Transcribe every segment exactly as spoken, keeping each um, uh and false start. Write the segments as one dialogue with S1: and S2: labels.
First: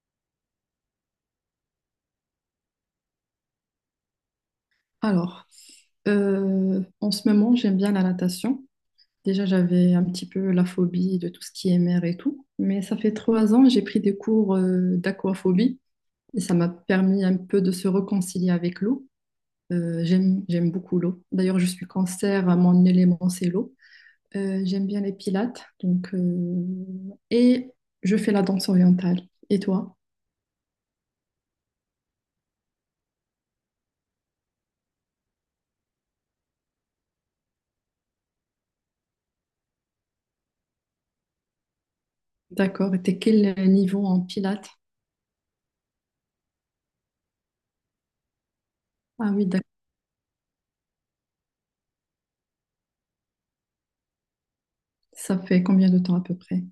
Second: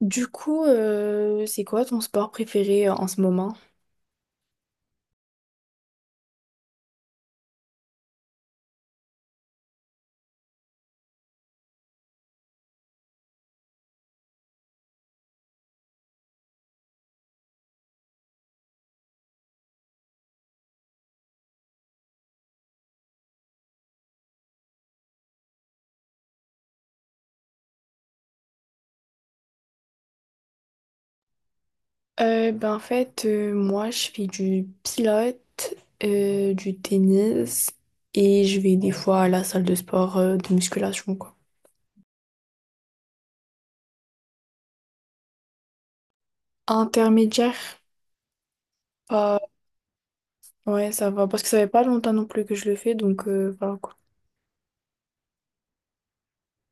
S1: Du coup, euh, c'est quoi ton sport préféré euh, en ce moment?
S2: Alors, euh, en ce moment, j'aime bien la natation. Déjà, j'avais un petit peu la phobie de tout ce qui est mer et tout. Mais ça fait trois ans, j'ai pris des cours euh, d'aquaphobie et ça m'a permis un peu de se réconcilier avec l'eau. Euh, j'aime, j'aime beaucoup l'eau. D'ailleurs, je suis cancer, mon élément, c'est l'eau. Euh, j'aime bien les pilates. Donc, euh, et je fais la danse orientale. Et toi?
S1: Euh, ben en fait, euh, moi, je fais du pilote, euh, du tennis et je vais des fois à la salle de sport euh, de musculation, quoi.
S2: D'accord. Et t'es quel niveau en pilates?
S1: Intermédiaire,
S2: Ah
S1: pas...
S2: oui, d'accord.
S1: ouais, ça va, parce que ça fait pas longtemps non plus que je le fais, donc euh, voilà quoi.
S2: Ça fait combien de temps à peu près?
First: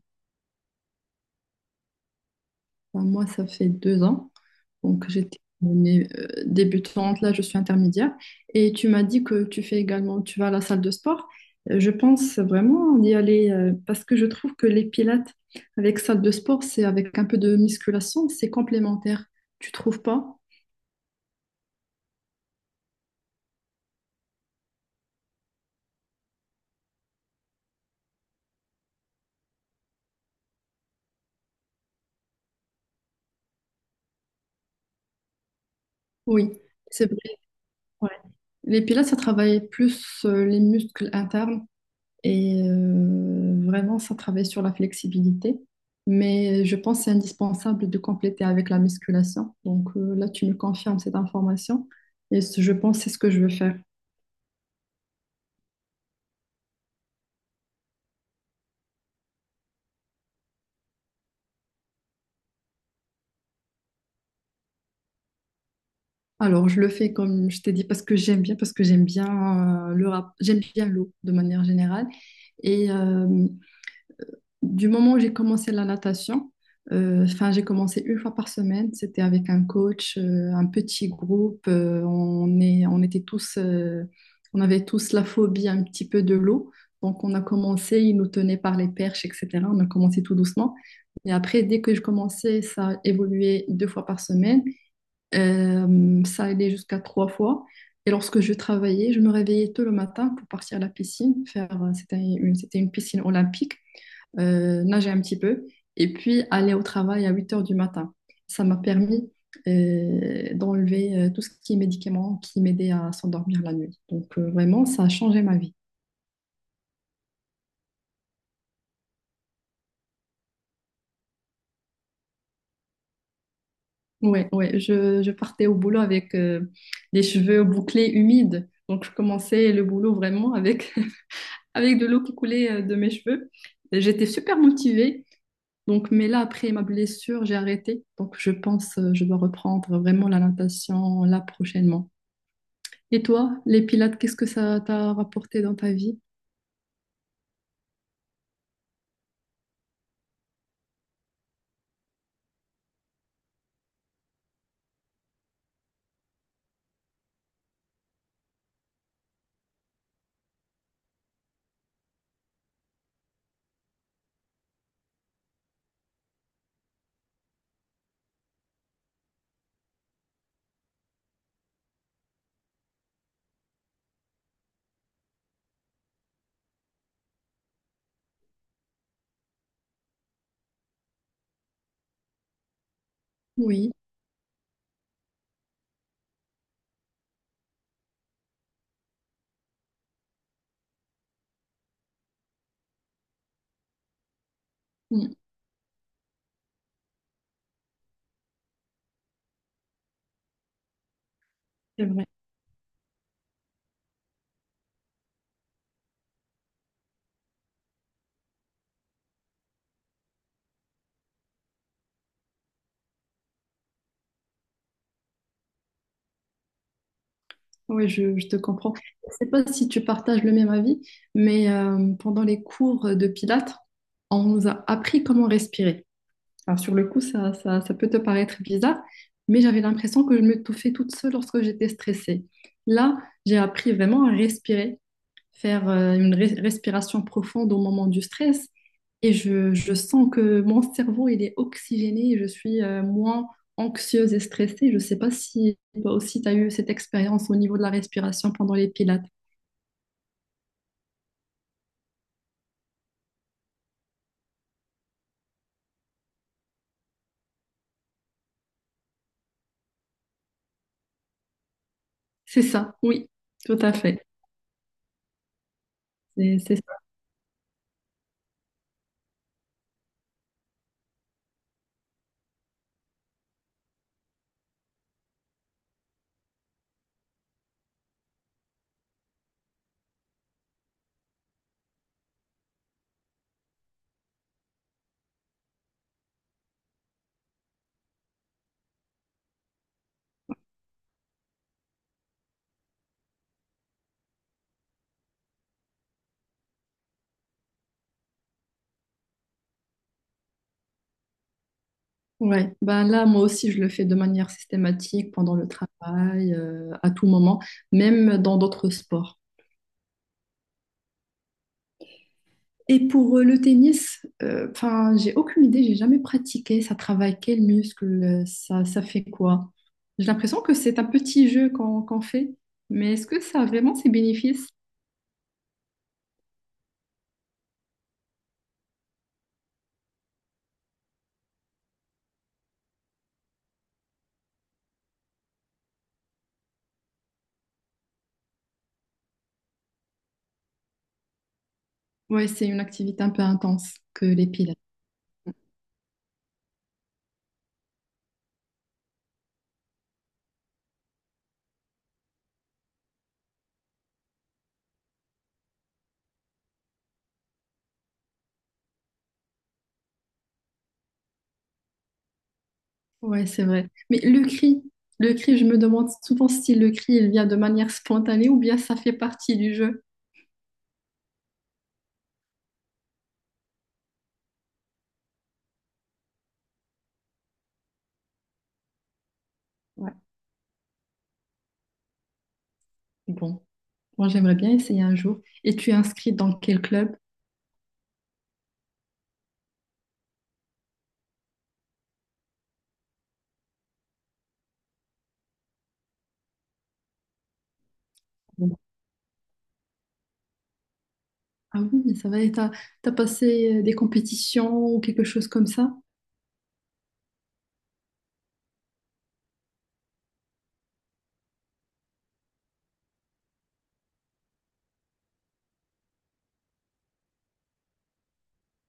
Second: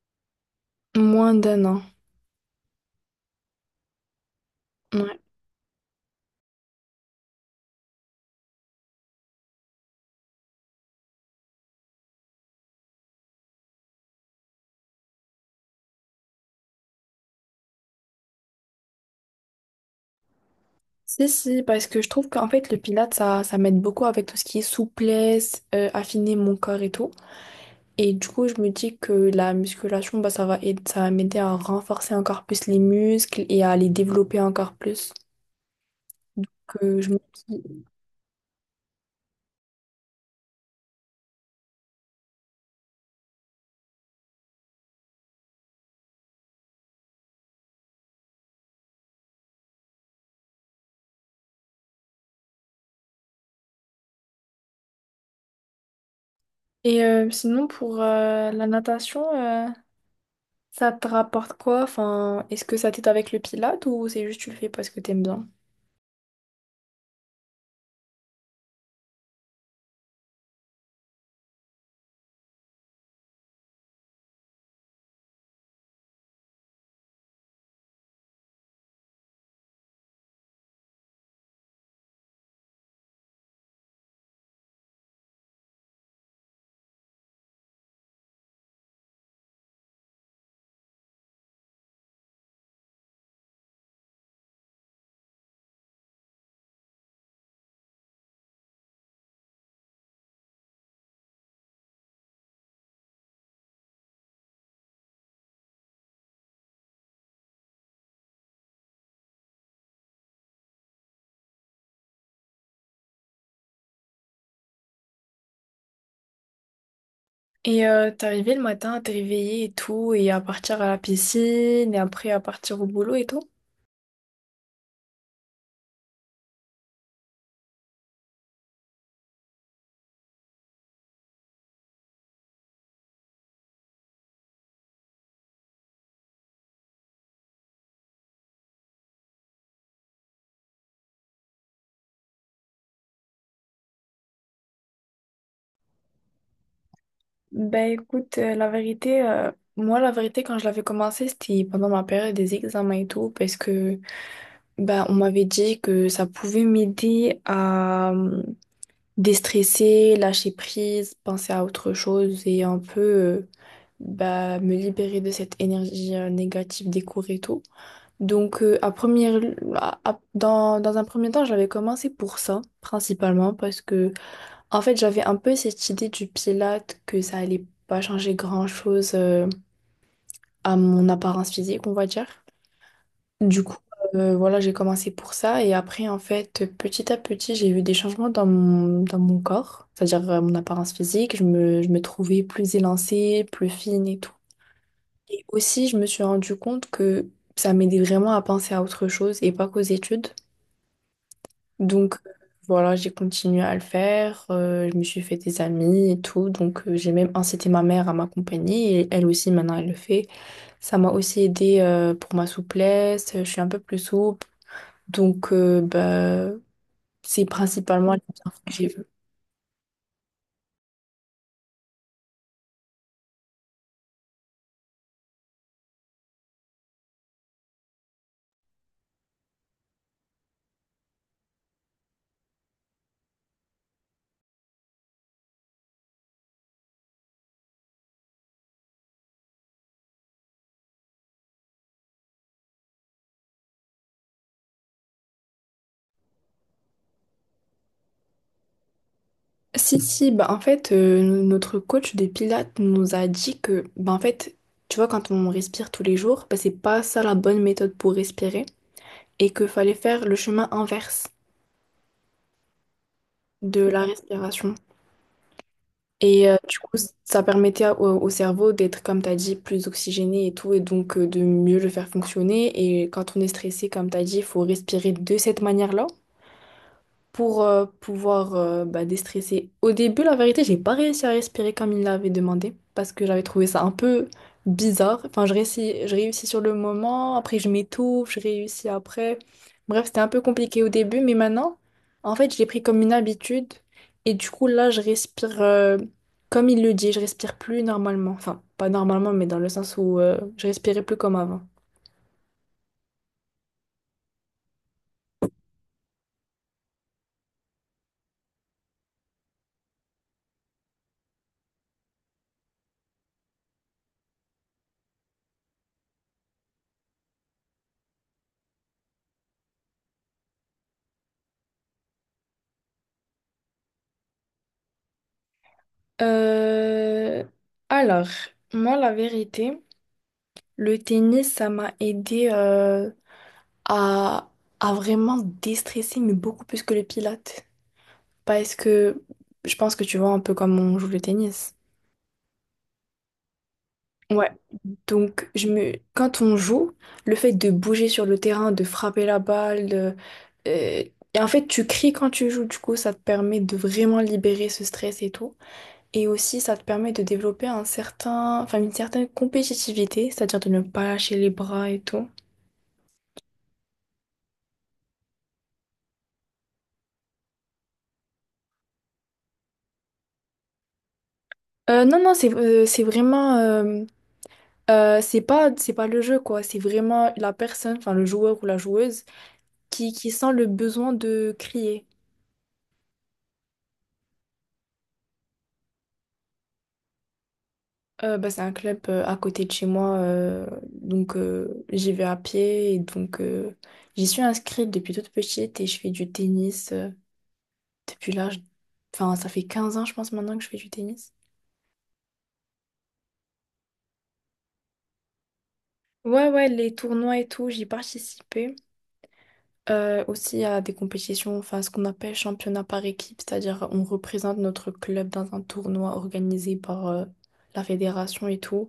S1: Moins d'un an,
S2: Enfin, moi, ça fait deux ans. Donc,
S1: ouais.
S2: j'étais une, euh, débutante, là, je suis intermédiaire. Et tu m'as dit que tu fais également, tu vas à la salle de sport. Euh, Je pense vraiment d'y aller euh, parce que je trouve que les pilates avec salle de sport, c'est avec un peu de musculation, c'est complémentaire. Tu trouves pas?
S1: Si, si, parce que je trouve qu'en fait, le pilates ça, ça m'aide beaucoup avec tout ce qui est souplesse, euh, affiner mon corps et tout. Et du coup, je me dis que la musculation, bah, ça va aider, ça va m'aider à renforcer encore plus les muscles et à les développer encore plus.
S2: Oui,
S1: Que
S2: c'est
S1: je me
S2: vrai.
S1: dis-
S2: Ouais. Les pilates, ça travaille plus euh, les muscles internes. Et euh, vraiment, ça travaille sur la flexibilité. Mais je pense que c'est indispensable de compléter avec la musculation. Donc euh, là, tu me confirmes cette information. Et ce- je pense que c'est ce que je veux faire.
S1: Et euh, sinon, pour euh, la natation, euh, ça te rapporte quoi? Enfin, est-ce que ça t'aide avec le pilate ou c'est juste tu le fais parce que t'aimes bien?
S2: Alors, je le fais comme je t'ai dit parce que j'aime bien, parce que j'aime bien euh, le rap- j'aime bien l'eau de manière générale. Et euh, du moment où j'ai commencé la natation, euh, enfin, j'ai commencé une fois par semaine. C'était avec un coach, euh, un petit groupe. Euh, on est, on était tous, euh, on avait tous la phobie un petit peu de l'eau. Donc, on a commencé, ils nous tenaient par les perches, et cetera. On a commencé tout doucement. Et après, dès que je commençais, ça évoluait deux fois par semaine. Euh, ça allait jusqu'à trois fois. Et lorsque je travaillais, je me réveillais tôt le matin pour partir à la piscine. Faire, euh, c'était une, c'était une piscine olympique euh, nager un petit peu et puis aller au travail à huit heures du matin. Ça m'a permis euh, d'enlever euh, tout ce qui est médicaments qui m'aidaient à s'endormir la nuit. Donc euh, vraiment, ça a changé ma vie.
S1: Et euh, t'arrivais le matin à te réveiller et tout, et à partir à la piscine, et après à partir au boulot et tout?
S2: Ouais, ouais, je, je partais au boulot avec euh, des cheveux bouclés humides. Donc je commençais le boulot vraiment avec, avec de l'eau qui coulait euh, de mes cheveux. Et j'étais super motivée. Donc, mais là, après ma blessure, j'ai arrêté. Donc, je pense, euh, je dois reprendre vraiment la natation là prochainement. Et toi, les pilates, qu'est-ce que ça t'a rapporté dans ta vie?
S1: Ben écoute, euh, la vérité, euh, moi la vérité quand je l'avais commencé, c'était pendant ma période des examens et tout, parce que bah on m'avait dit que ça pouvait m'aider à euh, déstresser, lâcher prise, penser à autre chose et un peu euh, bah, me libérer de cette énergie euh, négative des cours et tout. Donc, euh, à première, à- à- dans, dans un premier temps, j'avais commencé pour ça, principalement, parce que, en fait, j'avais un peu cette idée du Pilate que ça allait pas changer grand-chose euh, à mon apparence physique, on va dire. Du coup,
S2: Oui,
S1: euh, voilà, j'ai commencé pour ça et après, en fait, petit à petit, j'ai eu des changements dans mon, dans mon corps, c'est-à-dire euh, mon apparence physique. Je me, je me trouvais plus élancée, plus fine et tout.
S2: mm,
S1: Et aussi, je me suis rendu compte que ça m'aidait vraiment à penser à autre chose et pas qu'aux études.
S2: c'est
S1: Donc,
S2: vrai.
S1: euh, voilà, j'ai continué à le faire. Euh, je me suis fait des amis et tout. Donc, euh, j'ai même incité ma mère à m'accompagner et elle aussi, maintenant, elle le fait. Ça m'a aussi aidé pour ma souplesse. Je suis un peu plus souple. Donc, euh, bah, c'est
S2: Oui,
S1: principalement les
S2: je, je te
S1: bienfaits que j'ai
S2: comprends.
S1: vus.
S2: Je sais pas si tu partages le même avis, mais euh, pendant les cours de Pilates, on nous a appris comment respirer. Alors, sur le coup, ça, ça, ça peut te paraître bizarre, mais j'avais l'impression que je m'étouffais toute seule lorsque j'étais stressée. Là, j'ai appris vraiment à respirer, faire euh, une res- respiration profonde au moment du stress. Et je, je sens que mon cerveau, il est oxygéné, et je suis euh, moins anxieuse et stressée. Je ne sais pas si toi aussi, tu as eu cette expérience au niveau de la respiration pendant les pilates.
S1: Si, si, bah, en fait, euh, notre coach des Pilates nous a dit que, bah, en fait, tu vois, quand on respire tous les jours, bah, c'est pas ça la bonne méthode pour respirer et qu'il fallait faire le chemin inverse
S2: C'est ça, oui, tout
S1: de
S2: à
S1: la
S2: fait.
S1: respiration. Et euh,
S2: C'est c'est
S1: du
S2: ça.
S1: coup, ça permettait au, au cerveau d'être, comme tu as dit, plus oxygéné et tout, et donc euh, de mieux le faire fonctionner. Et quand on est stressé, comme tu as dit, il faut respirer de cette manière-là, pour euh, pouvoir euh, bah, déstresser. Au début, la vérité, j'ai pas réussi à respirer comme il l'avait demandé parce que j'avais trouvé ça un peu bizarre. Enfin, je réussis, je réussis sur le moment, après je m'étouffe, je réussis après. Bref, c'était un peu compliqué au début, mais maintenant, en fait, je l'ai pris comme une habitude et du coup, là, je respire euh, comme il le dit, je respire plus normalement. Enfin, pas normalement, mais dans le sens où euh, je respirais plus comme avant.
S2: Ouais. Ben là, moi aussi, je le fais de manière systématique pendant le travail, euh, à tout moment, même dans d'autres sports. Et pour euh, le tennis, euh, enfin, j'ai aucune idée, j'ai jamais pratiqué. Ça travaille quel muscle, euh, ça, ça fait quoi? J'ai l'impression que c'est un petit jeu qu'on qu'on fait, mais est-ce que ça a vraiment ses bénéfices?
S1: Euh, Alors, moi, la vérité. Le tennis, ça m'a aidé euh, à, à vraiment déstresser, mais beaucoup plus que le pilates. Parce que je pense que tu vois un peu comme on joue le tennis.
S2: Ouais, c'est une activité un peu intense que les
S1: Ouais.
S2: pilates.
S1: Donc, je me... quand on joue, le fait de bouger sur le terrain, de frapper la balle, de- euh, et en fait, tu cries quand tu joues, du coup, ça te permet de vraiment libérer ce stress et tout. Et aussi, ça te permet de développer un certain... enfin, une certaine compétitivité, c'est-à-dire de ne pas lâcher les bras et tout.
S2: Ouais, c'est vrai. Mais le cri, le cri, je me demande souvent si le cri, il vient de manière spontanée ou bien ça fait partie du jeu.
S1: Euh, non, non, c'est euh, c'est vraiment... euh, euh, c'est pas, c'est pas le jeu, quoi. C'est vraiment la personne, enfin le joueur ou la joueuse, qui,
S2: Ouais,
S1: qui sent le besoin de crier.
S2: bon, moi j'aimerais bien essayer un jour. Et tu es inscrit dans quel club?
S1: Euh, bah, c'est un club euh, à côté de chez moi, euh, donc euh, j'y vais à pied. Et donc euh, j'y suis inscrite depuis toute petite et je fais du tennis euh, depuis l'âge... Enfin, ça fait quinze ans, je pense, maintenant que je fais du tennis.
S2: Ah oui, ça va, et t'as, t'as passé euh, des compétitions ou quelque chose comme ça?
S1: Ouais, ouais, les tournois et tout, j'y participais. Euh, aussi, à des compétitions, enfin ce qu'on appelle championnat par équipe, c'est-à-dire on représente notre club dans un tournoi organisé par euh, la fédération et tout.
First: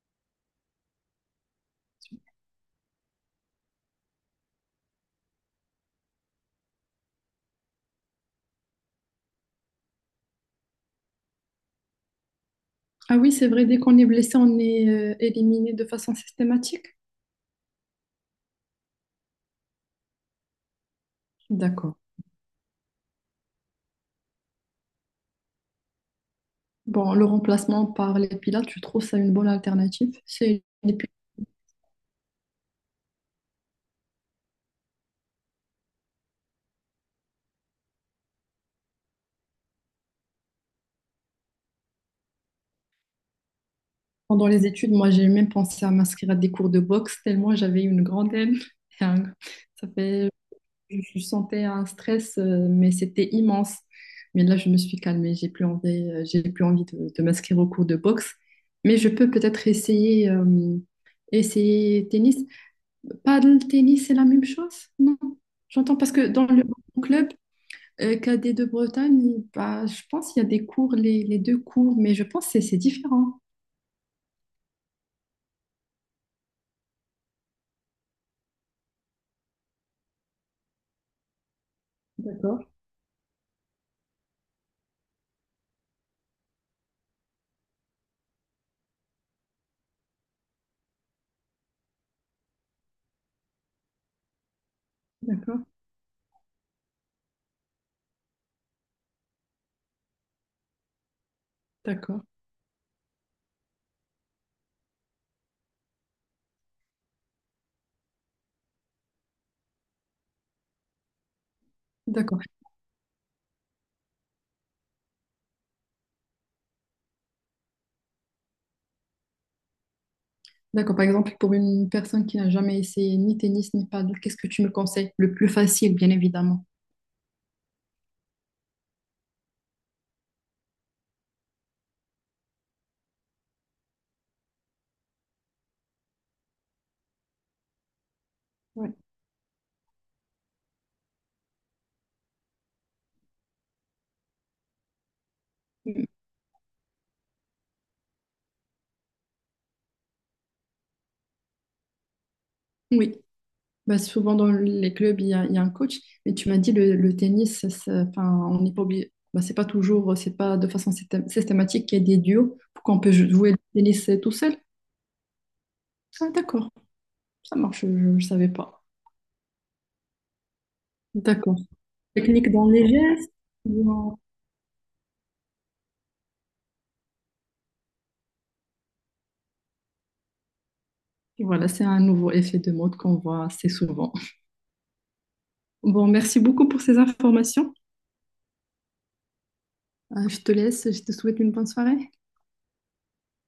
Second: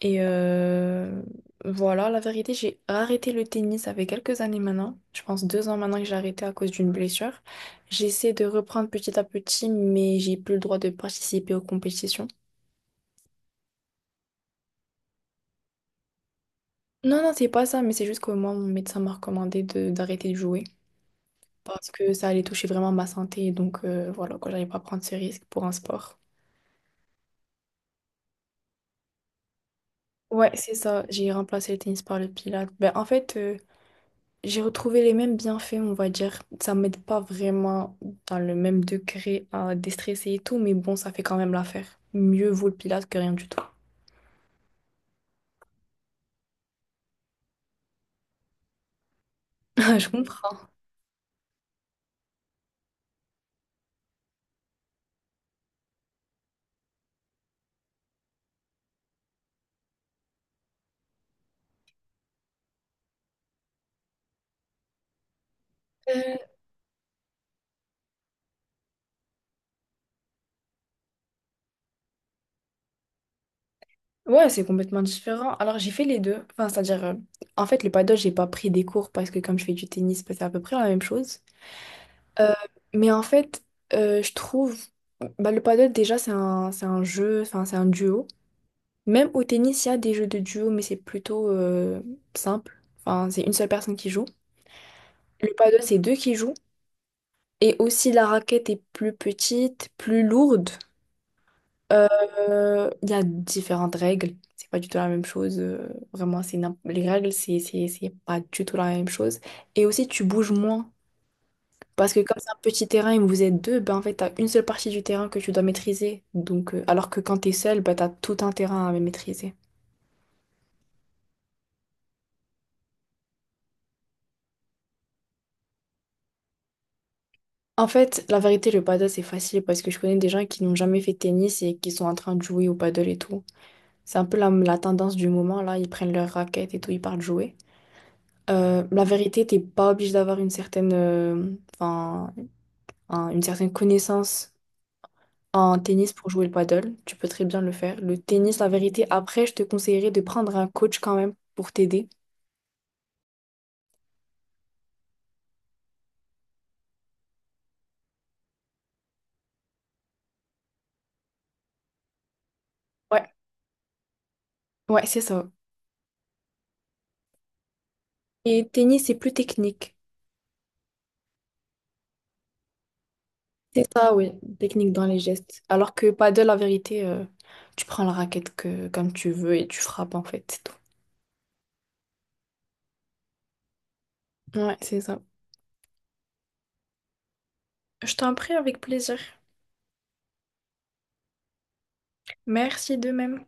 S1: Et euh, voilà, la vérité, j'ai arrêté le tennis, avec quelques années maintenant, je pense deux ans maintenant que j'ai arrêté à cause d'une blessure. J'essaie de reprendre petit à petit, mais j'ai plus le droit de participer aux compétitions.
S2: Ah oui, c'est vrai, dès qu'on est blessé, on est euh, éliminé de façon systématique.
S1: Non, non, c'est pas ça, mais c'est juste que moi, mon médecin m'a recommandé de d'arrêter de jouer. Parce
S2: D'accord.
S1: que ça allait toucher vraiment ma santé. Donc euh, voilà, quoi, j'allais pas prendre ce risque pour un sport.
S2: Bon, le remplacement par les pilates, je trouve ça une bonne alternative.
S1: Ouais,
S2: C'est…
S1: c'est
S2: Et
S1: ça.
S2: puis,
S1: J'ai remplacé le tennis par le pilates. Ben, en fait, euh, j'ai retrouvé les mêmes bienfaits, on va dire. Ça m'aide pas vraiment dans le même degré à déstresser et tout, mais bon, ça fait quand même l'affaire. Mieux vaut le pilates que rien du tout.
S2: pendant les études, moi, j'ai même pensé à m'inscrire à des cours de boxe, tellement j'avais une grande haine. Ça
S1: Je
S2: fait
S1: comprends.
S2: je sentais un stress, euh, mais c'était immense. Mais là, je me suis calmée. J'ai plus envie, euh, j'ai plus envie de, de m'inscrire au cours de boxe. Mais je peux peut-être essayer, euh, essayer tennis. Paddle, tennis, c'est la même chose? Non. J'entends parce que
S1: Euh,
S2: dans le club euh, cadet de Bretagne, bah, je pense qu'il y a des cours, les, les deux cours, mais je pense que c'est c'est différent.
S1: ouais, c'est complètement différent. Alors, j'ai fait les deux. Enfin, c'est-à-dire, euh, en fait, le paddle, j'ai pas pris des cours parce que comme je fais du tennis, ben, c'est à peu près la même chose. Euh,
S2: D'accord,
S1: mais en fait, euh, je trouve, bah, le paddle déjà c'est un, c'est un jeu, enfin c'est un duo. Même au tennis, il y a des jeux de duo, mais c'est plutôt euh, simple. Enfin, c'est une seule personne qui joue. Le
S2: d'accord,
S1: paddle, c'est deux qui jouent. Et aussi la raquette est plus petite, plus lourde.
S2: d'accord,
S1: Euh, Il y a différentes règles. C'est pas du tout la même chose. Euh, vraiment, c'est n'im- les règles, c'est c'est- c'est pas du tout la même chose. Et aussi, tu bouges moins. Parce que comme
S2: d'accord.
S1: c'est un petit terrain et que vous êtes deux, ben en fait, t'as une seule partie du terrain que tu dois maîtriser. Donc, euh, alors que quand t'es seul, ben t'as tout un terrain à maîtriser.
S2: D'accord, par exemple, pour une personne qui n'a jamais essayé ni tennis ni paddle, qu'est-ce que tu me conseilles? Le plus facile, bien évidemment.
S1: En fait, la vérité, le paddle, c'est facile parce que je connais des gens qui n'ont jamais fait de tennis et qui sont en train de jouer au paddle et tout. C'est un peu la, la tendance du moment, là. Ils prennent leur raquette et tout, ils partent jouer. Euh,
S2: Ouais.
S1: la vérité, t'es pas obligé d'avoir une certaine, euh, enfin, un- une certaine connaissance en
S2: Mm.
S1: tennis pour jouer le paddle. Tu peux très bien le faire. Le tennis, la vérité, après, je te conseillerais de prendre un coach quand même pour t'aider.
S2: Oui, bah, souvent dans les clubs, il y a, il y a un coach, mais tu m'as dit le, le tennis, ça- ça- enfin, on n'est pas obligé. Bah, c'est pas toujours, c'est pas de façon systém- systématique qu'il y a des duos pour qu'on peut
S1: Ouais,
S2: jouer le tennis tout seul.
S1: ouais, c'est ça.
S2: Ah, d'accord, ça marche, je ne savais
S1: Et
S2: pas.
S1: tennis, c'est plus technique.
S2: D'accord. Technique dans les gestes.
S1: C'est ça,
S2: dans-
S1: oui, technique dans les gestes. Alors que paddle, la vérité, euh, tu prends la raquette que, comme tu veux et tu frappes, en fait, c'est tout.
S2: Voilà, c'est un nouveau effet de mode qu'on voit assez souvent.
S1: Ouais, c'est ça.
S2: Bon, merci beaucoup pour ces informations.
S1: Je t'en prie avec plaisir.
S2: Euh, Je te laisse, je te souhaite une bonne soirée.
S1: Merci de même.